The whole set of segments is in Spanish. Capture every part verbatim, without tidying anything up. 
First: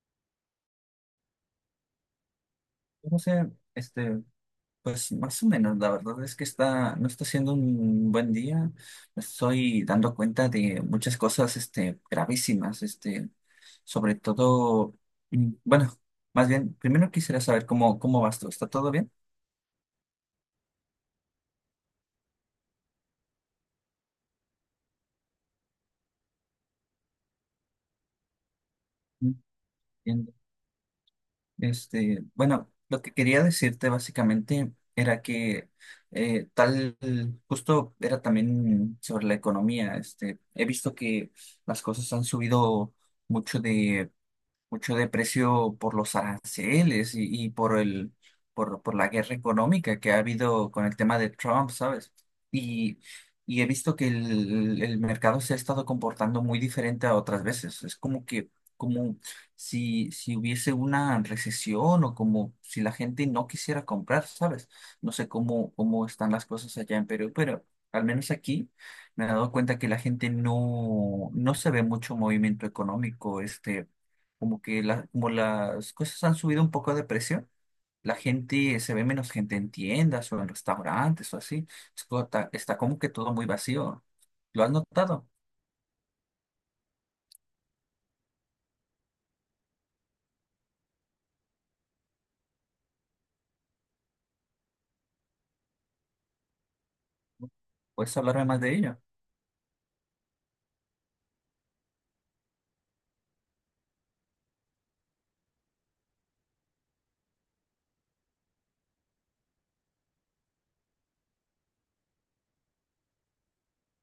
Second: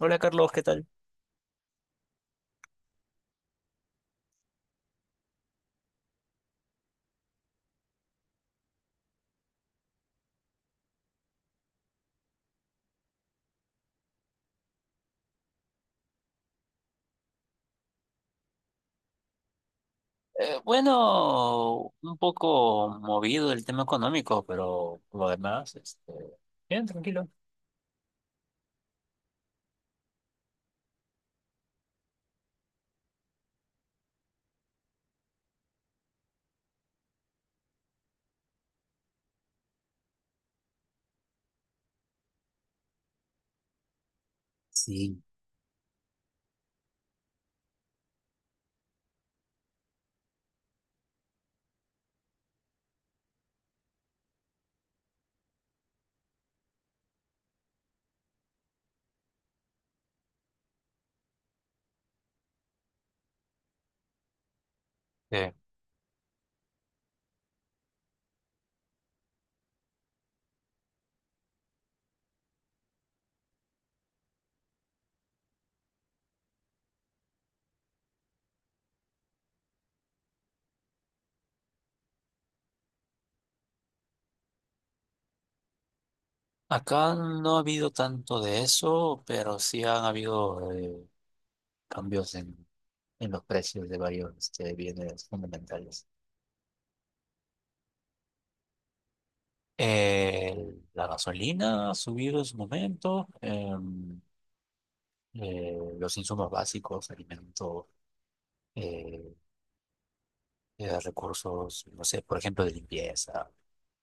Hola Carlos, ¿qué tal? No sé, este, pues más o menos, la verdad es que está, no está siendo un buen día. Me Estoy dando cuenta de muchas cosas, este, gravísimas, este, sobre todo, mm, bueno, más bien, primero quisiera saber cómo, cómo vas tú. ¿Está todo bien? Eh, bueno, un poco movido el tema económico, pero lo demás, este, bien, tranquilo. Entiendo. Este, bueno, lo que quería decirte básicamente era que eh, tal, justo era también sobre la economía. Este, he visto que las cosas han subido mucho de mucho de Sí. precio por los aranceles y, y por el, por, por la guerra económica que ha habido con el tema de Trump, ¿sabes? Y, y he visto que el, el mercado se ha estado comportando muy diferente a otras veces. Es como que, como si, si hubiese una recesión o como si la gente no quisiera comprar, ¿sabes? No sé Eh, cómo, cómo están las cosas allá en Perú, pero al menos aquí. Me he dado cuenta que la gente no, no se ve mucho movimiento económico, este, como que la, como las cosas han subido un poco de precio, la gente, se ve menos gente en tiendas o en restaurantes o así. Es como ta- Está, como que todo muy vacío. ¿Lo has notado? Acá no ha habido tanto de eso, pero sí han habido eh, cambios en, en los precios de varios este, bienes fundamentales. ¿Puedes hablarme más de ello? Eh, la gasolina ha subido en su momento, em, eh, los insumos básicos, alimentos, eh, eh, recursos, no sé, por ejemplo, de limpieza.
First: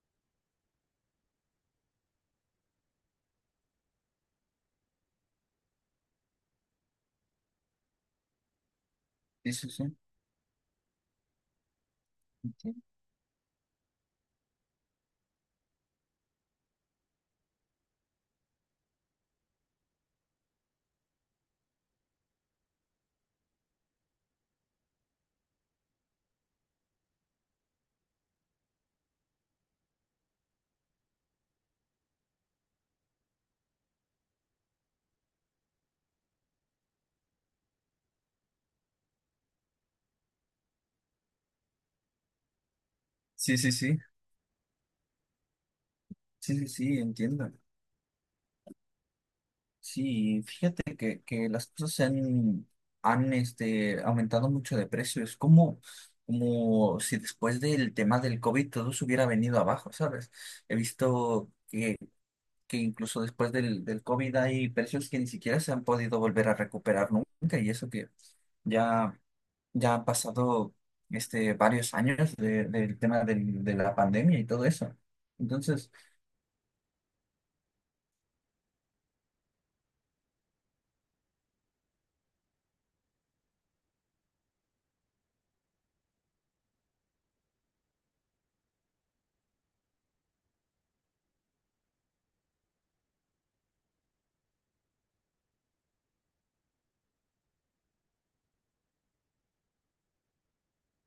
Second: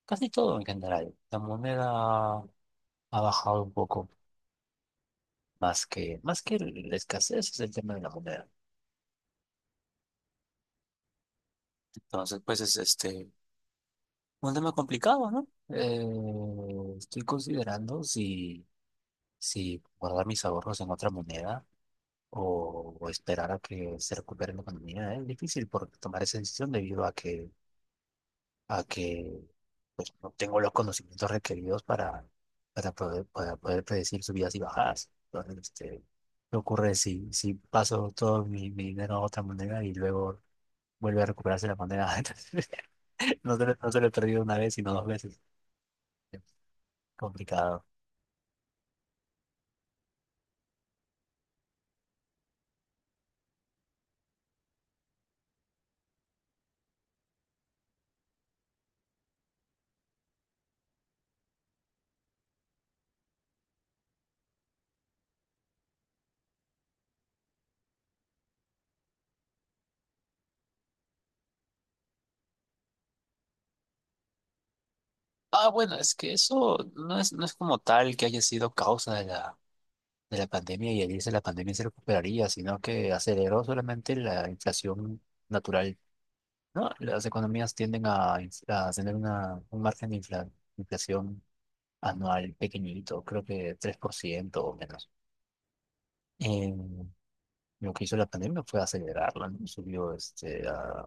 Casi todo en general. La moneda ha bajado un poco más que, más que la escasez es el tema de la moneda. Sí, sí, sí. Entonces, pues es Entiendo. este un tema complicado, ¿no? Eh, estoy considerando si, si guardar mis ahorros en otra moneda o, o esperar a que se recupere la economía. Es difícil por tomar esa decisión debido a que a que pues, no tengo los conocimientos requeridos para, para poder, para poder predecir subidas y bajadas. Entonces, este, ¿qué ocurre si, si paso todo mi, mi dinero a otra moneda y luego vuelve a recuperarse la moneda? Entonces, no Sí, se, sí, lo- no sí. se lo he perdido una vez, sino dos veces. Sí, sí, sí, entiendo. Complicado. Sí, fíjate que, que las cosas se han, han este, aumentado mucho de precio. Es como, como si después del tema del COVID todo se hubiera venido abajo, ¿sabes? He visto que incluso después del, del COVID hay precios que ni siquiera se han podido volver a recuperar nunca, y eso que ya, ya han pasado este, varios años de- del tema del- de la pandemia y todo eso. Ah, Entonces, bueno, es que eso no es, no es como tal que haya sido causa de la, de la pandemia y al irse la pandemia se recuperaría, sino que aceleró solamente la inflación natural. No, las economías tienden a, inf- a tener una, un margen de infla- inflación anual pequeñito, creo que tres por ciento o menos. En- lo que hizo la pandemia fue acelerarla, ¿no? Subió este, a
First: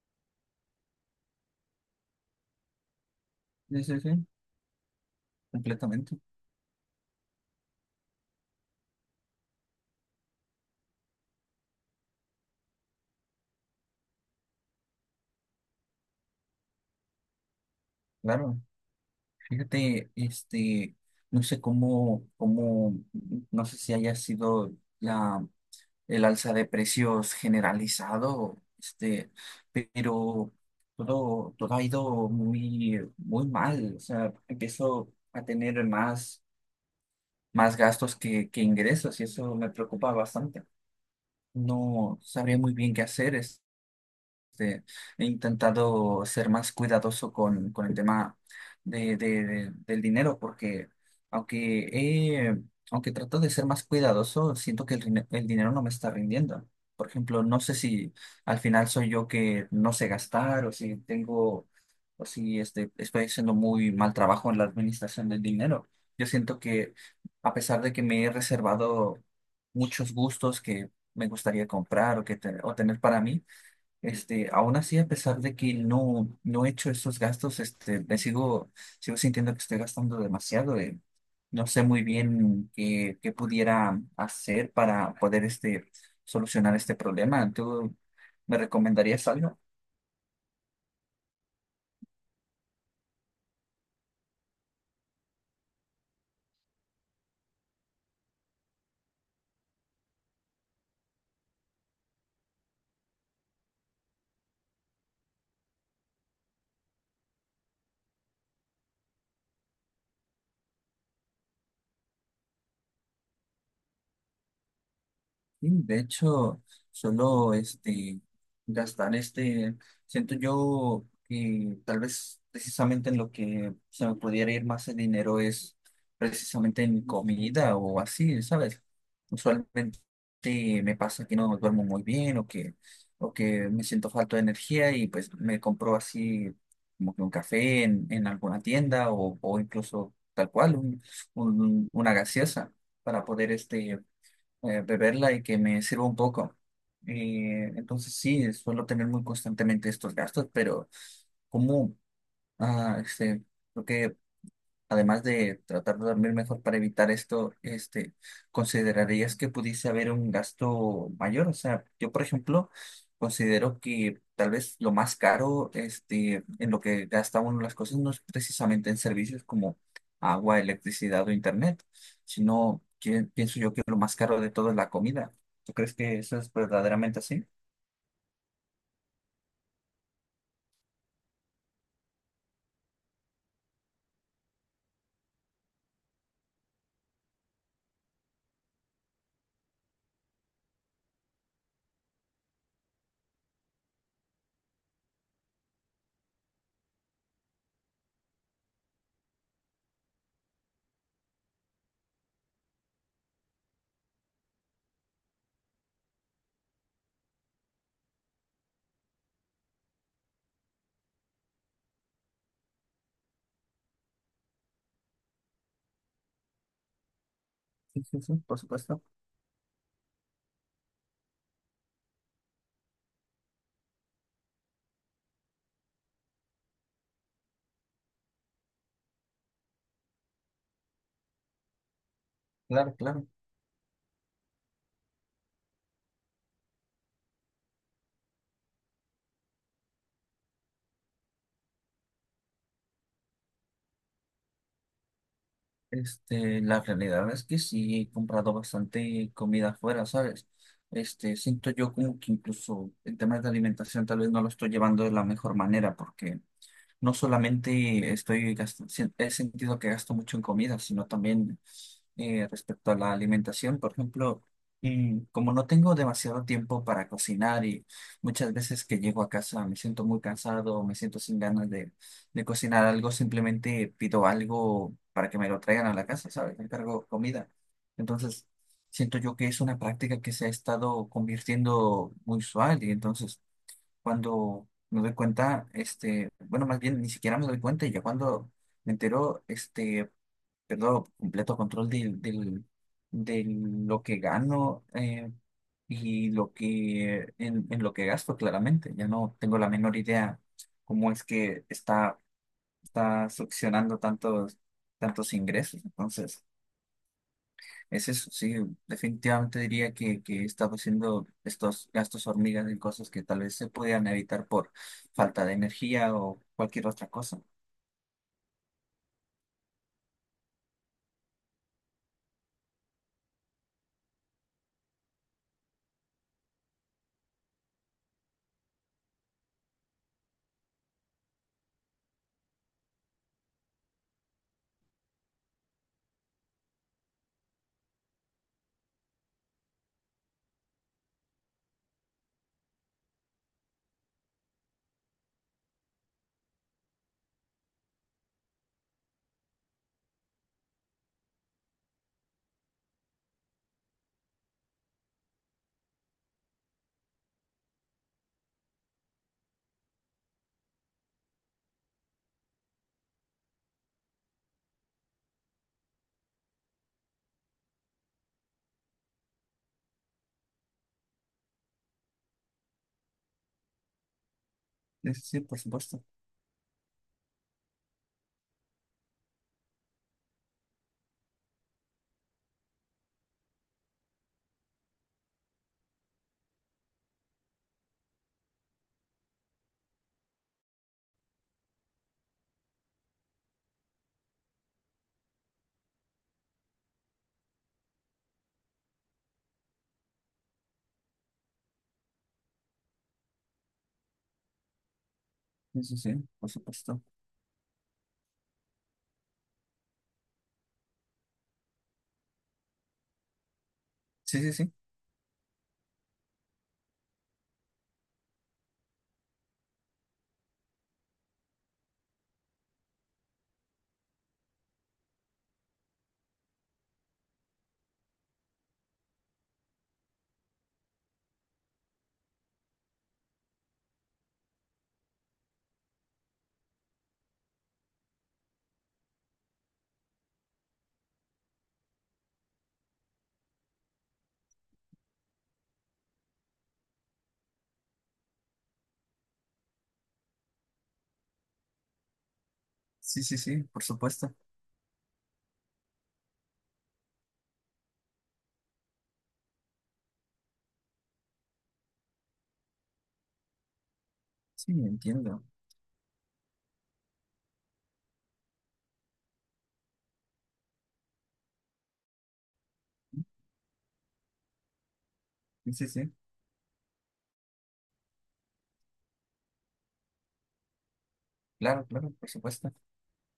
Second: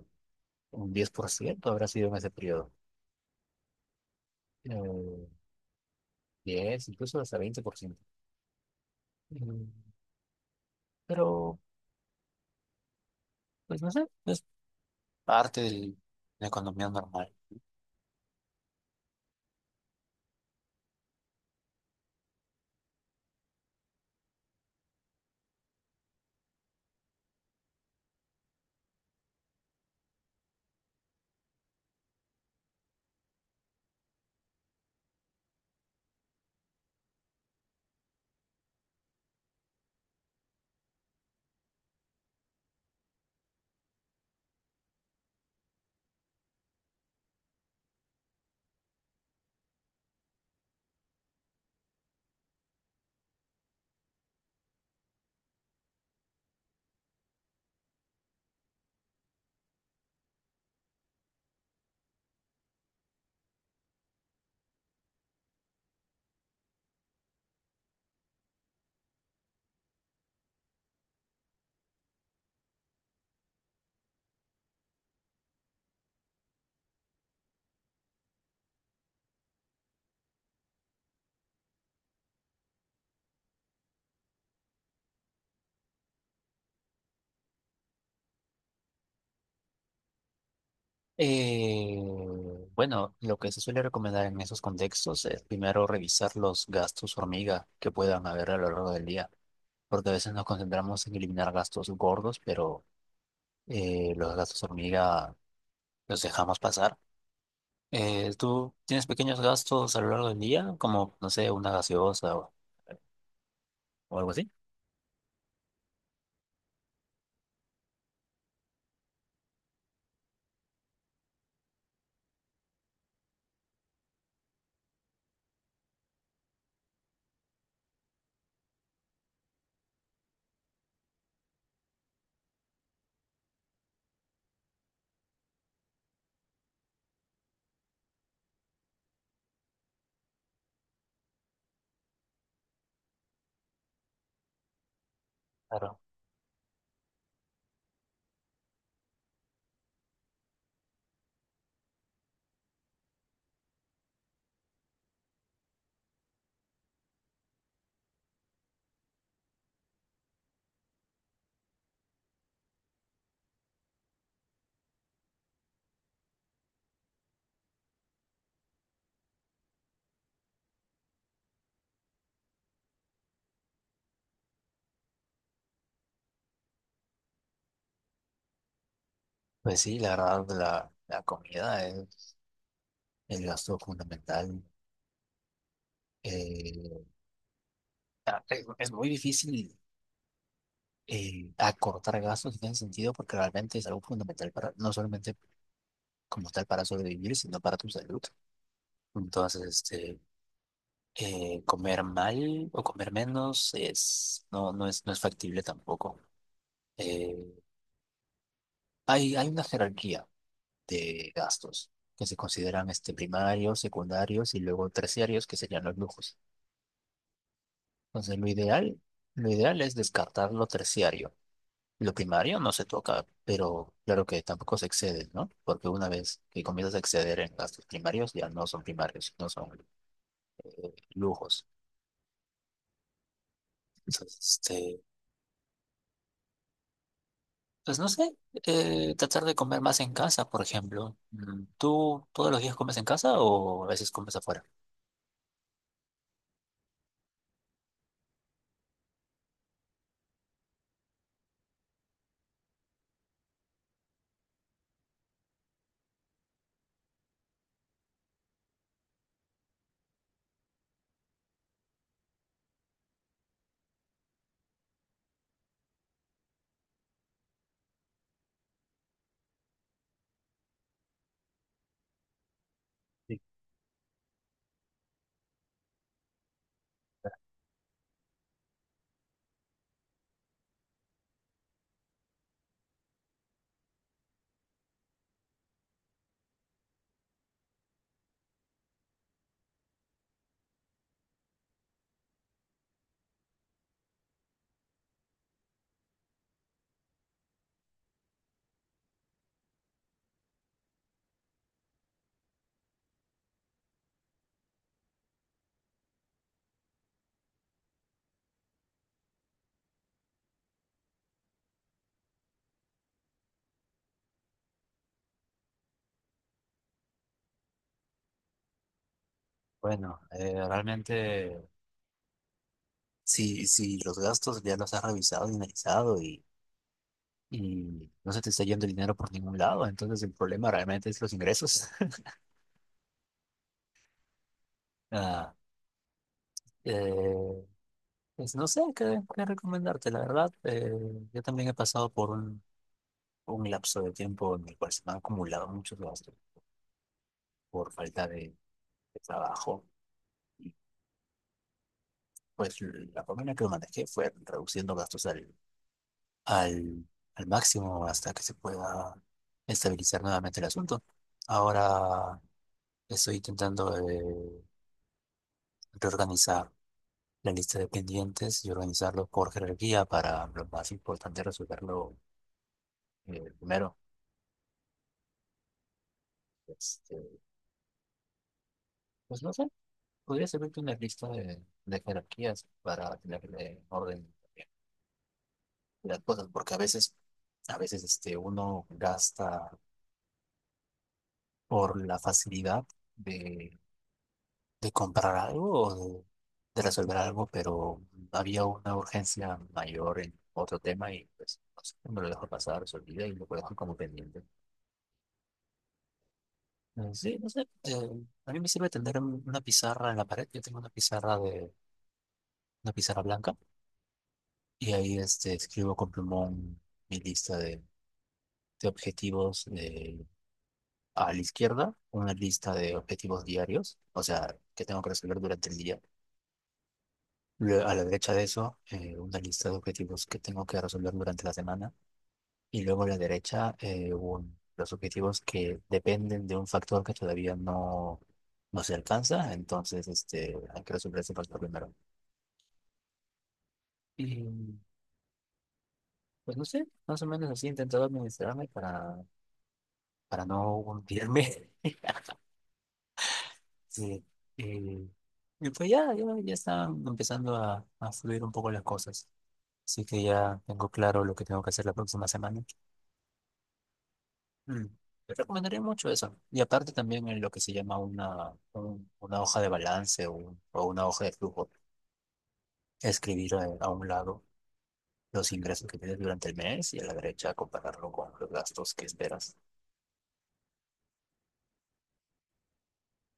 un diez por ciento habrá sido en ese periodo. sí, sí, sí, Eh, completamente, diez, incluso hasta veinte por ciento. Mm, pero, pues no sé, es parte de la economía normal. claro. Fíjate, este, no sé cómo, cómo, no sé si haya sido la el alza de precios generalizado, este, pero todo, todo ha ido muy, muy mal. O sea, empiezo a tener más, más gastos que, que ingresos y eso me preocupa bastante. No sabría muy bien qué hacer este, he intentado ser más cuidadoso con, con el tema de, de- de- del dinero, porque aunque, he- aunque trato de ser más cuidadoso, siento que el, rine- el dinero no me está rindiendo. Por ejemplo, no sé si al final soy yo que no sé gastar o si tengo, o si este, estoy haciendo muy mal trabajo en la administración del dinero. Yo siento que a pesar de que me he reservado muchos gustos que me gustaría comprar o, que te- o tener para mí, este, aún así, a pesar de que no, no he hecho esos gastos, este, me sigo, sigo sintiendo que estoy gastando demasiado. eh. No sé muy bien qué, qué pudiera hacer para poder este, solucionar este problema. ¿Tú me recomendarías algo? Eh, bueno, lo que se suele recomendar en esos contextos es primero revisar los gastos hormiga que puedan haber a lo largo del día, porque a veces nos concentramos en eliminar gastos gordos, pero eh, los gastos hormiga los dejamos pasar. Eh, ¿tú tienes pequeños gastos a lo largo del día, como, no sé, una gaseosa o, o algo así? Sí, de hecho, solo este gastar este, siento yo que tal vez precisamente en lo que se me pudiera ir más el dinero es precisamente en comida o así, ¿sabes? Usualmente me pasa que no duermo muy bien o que, o que me siento falta de energía y pues me compro así como que un café en, en alguna tienda o, o incluso tal cual un- un- una gaseosa para poder este eh, beberla y que me Claro. sirva un poco. Eh, entonces sí, eh, suelo tener muy constantemente estos gastos, pero como ah, este, creo que además de tratar de dormir mejor para evitar esto, este, ¿considerarías que pudiese haber un gasto mayor? O sea, yo, por ejemplo, considero que tal vez lo más caro, este, en lo que gasta uno las cosas no es precisamente en servicios como agua, electricidad o internet, sino que pienso yo que lo más caro de todo es la comida. ¿Tú crees que eso es verdaderamente así? Pues sí, la verdad, la, la comida es el gasto fundamental. Eh, ah, es es muy difícil eh, acortar gastos en ese sentido, porque realmente es algo fundamental para, no solamente como tal para sobrevivir, sino para tu salud. Entonces, este, eh, comer mal o comer menos es, no, no es, no es factible tampoco. Eh, hay, hay una jerarquía de gastos que se consideran este, primarios, secundarios y luego terciarios, que serían los lujos. Sí, sí, sí, Entonces, lo por ideal, supuesto. lo ideal es descartar lo terciario. Lo primario no se toca, pero claro que tampoco se excede, ¿no? Porque una vez que comienzas a exceder en gastos primarios, ya no son primarios, no son eh, lujos. Claro, claro. Entonces, este, pues no sé, eh, tratar de comer más en casa, por ejemplo. Mm, ¿tú todos los días comes en casa o a veces comes afuera? Este, la realidad es que sí he comprado bastante comida afuera, ¿sabes? Este, siento yo como que incluso en temas de alimentación tal vez no lo estoy llevando de la mejor manera porque no solamente estoy gast- si- he sentido que gasto mucho en comida, sino también eh, respecto a la alimentación. Por ejemplo, mm, como no tengo demasiado tiempo para cocinar y muchas veces que llego a casa me siento muy cansado, me siento sin ganas de, de cocinar algo, Sí. simplemente pido algo para que me lo traigan a la casa, ¿sabes? Encargo comida. Entonces, siento yo que es una práctica que se ha estado convirtiendo muy usual y entonces cuando me doy cuenta, este, bueno, más bien ni siquiera me doy cuenta y ya cuando me entero, este, pierdo completo control del, del, de lo que gano eh, y lo que, en, en lo que gasto, claramente. Ya no tengo la menor idea cómo es que está, está succionando tantos, tantos ingresos. Entonces... Es eso, sí, definitivamente diría que, que estaba haciendo estos gastos hormigas en cosas que tal vez se podían evitar por falta de energía o cualquier otra cosa. Bueno, eh, realmente, si, si los gastos ya los has revisado y analizado y, y no se te está yendo el dinero por ningún lado, entonces el problema realmente es los ingresos. Ah, eh, pues no sé qué, qué recomendarte, la verdad. Eh, yo también he pasado por un, un lapso de tiempo en el cual se me han acumulado muchos gastos por falta de, de trabajo. Y pues la forma en que lo manejé fue reduciendo gastos al, al, al máximo hasta que se pueda estabilizar nuevamente el asunto. Ahora estoy intentando eh, reorganizar la lista de pendientes y organizarlo por jerarquía para lo más importante resolverlo eh, primero. Sí, sí, sí, por supuesto. Este, pues no sé. Podría servirte una lista de, de jerarquías para tenerle orden también de las cosas, porque a veces, a veces este, uno gasta por la facilidad de, de comprar algo o de, de resolver algo, pero había una urgencia mayor en otro tema y pues no sé, me lo dejo pasar, se olvida y lo dejo como pendiente. Eso sí, sí, por supuesto. Eh, Sí, no sé, eh, a mí me sirve tener un- una pizarra en la pared, yo tengo una pizarra de, una pizarra blanca Sí, sí, sí. y ahí este, escribo con plumón mi lista de de objetivos de- a la izquierda, una lista de objetivos diarios, o sea, que tengo que resolver durante el día. Lue- A la derecha de eso, eh, una lista de objetivos que tengo que resolver durante la semana. Y luego a la derecha, eh, un- los objetivos que dependen de un factor que todavía no, no se alcanza. Entonces, este, hay que resolver ese factor primero. Y pues no sé, más o menos así he intentado administrarme para, para no hundirme. Sí, sí, sí, por Sí. supuesto. eh, y pues ya, ya, ya están empezando a, a fluir un poco las cosas. Así que ya tengo claro lo que tengo que hacer la próxima semana. Sí, Mm, te entiendo. recomendaría mucho eso. Y aparte también en lo que se llama una, un- una hoja de balance o, un- o una hoja de flujo. Escribir a, a un lado los Sí, ingresos sí, que sí. tienes durante el mes y a la derecha compararlo con los gastos que esperas. Claro, claro, por supuesto.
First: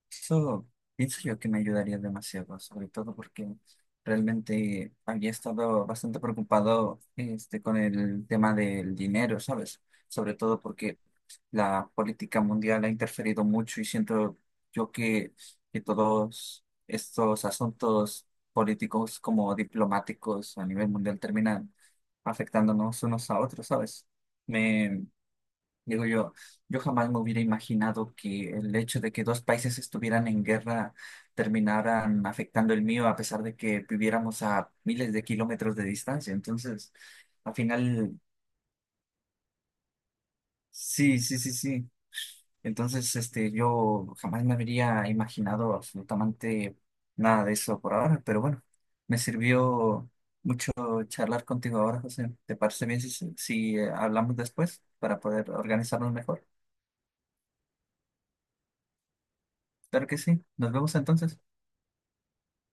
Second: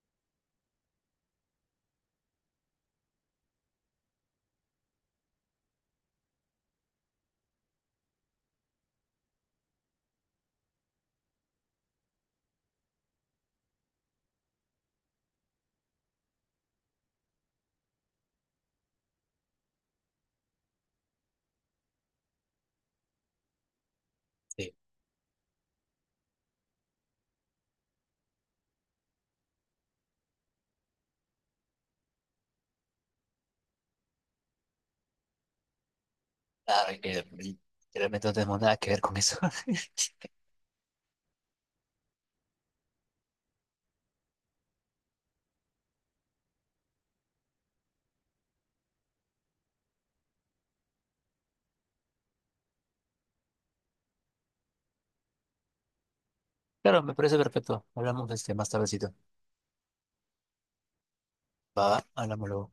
Eso pienso yo que me ayudaría demasiado, sobre todo porque realmente había estado bastante preocupado este, con el tema del dinero, ¿sabes? Sobre todo porque la política mundial ha interferido mucho y siento yo que, que todos estos asuntos políticos como diplomáticos a nivel mundial terminan afectándonos unos a otros, ¿sabes? Sí. Me digo yo, yo jamás me hubiera imaginado que el hecho de que dos países estuvieran en guerra terminaran afectando el mío a pesar de que viviéramos a miles de kilómetros de distancia. Claro, Entonces, y que al y final, realmente no tenemos nada que ver con eso. sí, sí, sí, sí. Entonces, este, yo jamás me habría imaginado absolutamente nada de eso por ahora, pero bueno, me sirvió charlar contigo ahora, José. ¿Te parece bien si, si eh, hablamos después para poder organizarnos mejor? Claro, me parece perfecto. Hablamos de este más tardecito. Claro que sí. Nos vemos entonces. Va, hablámoslo.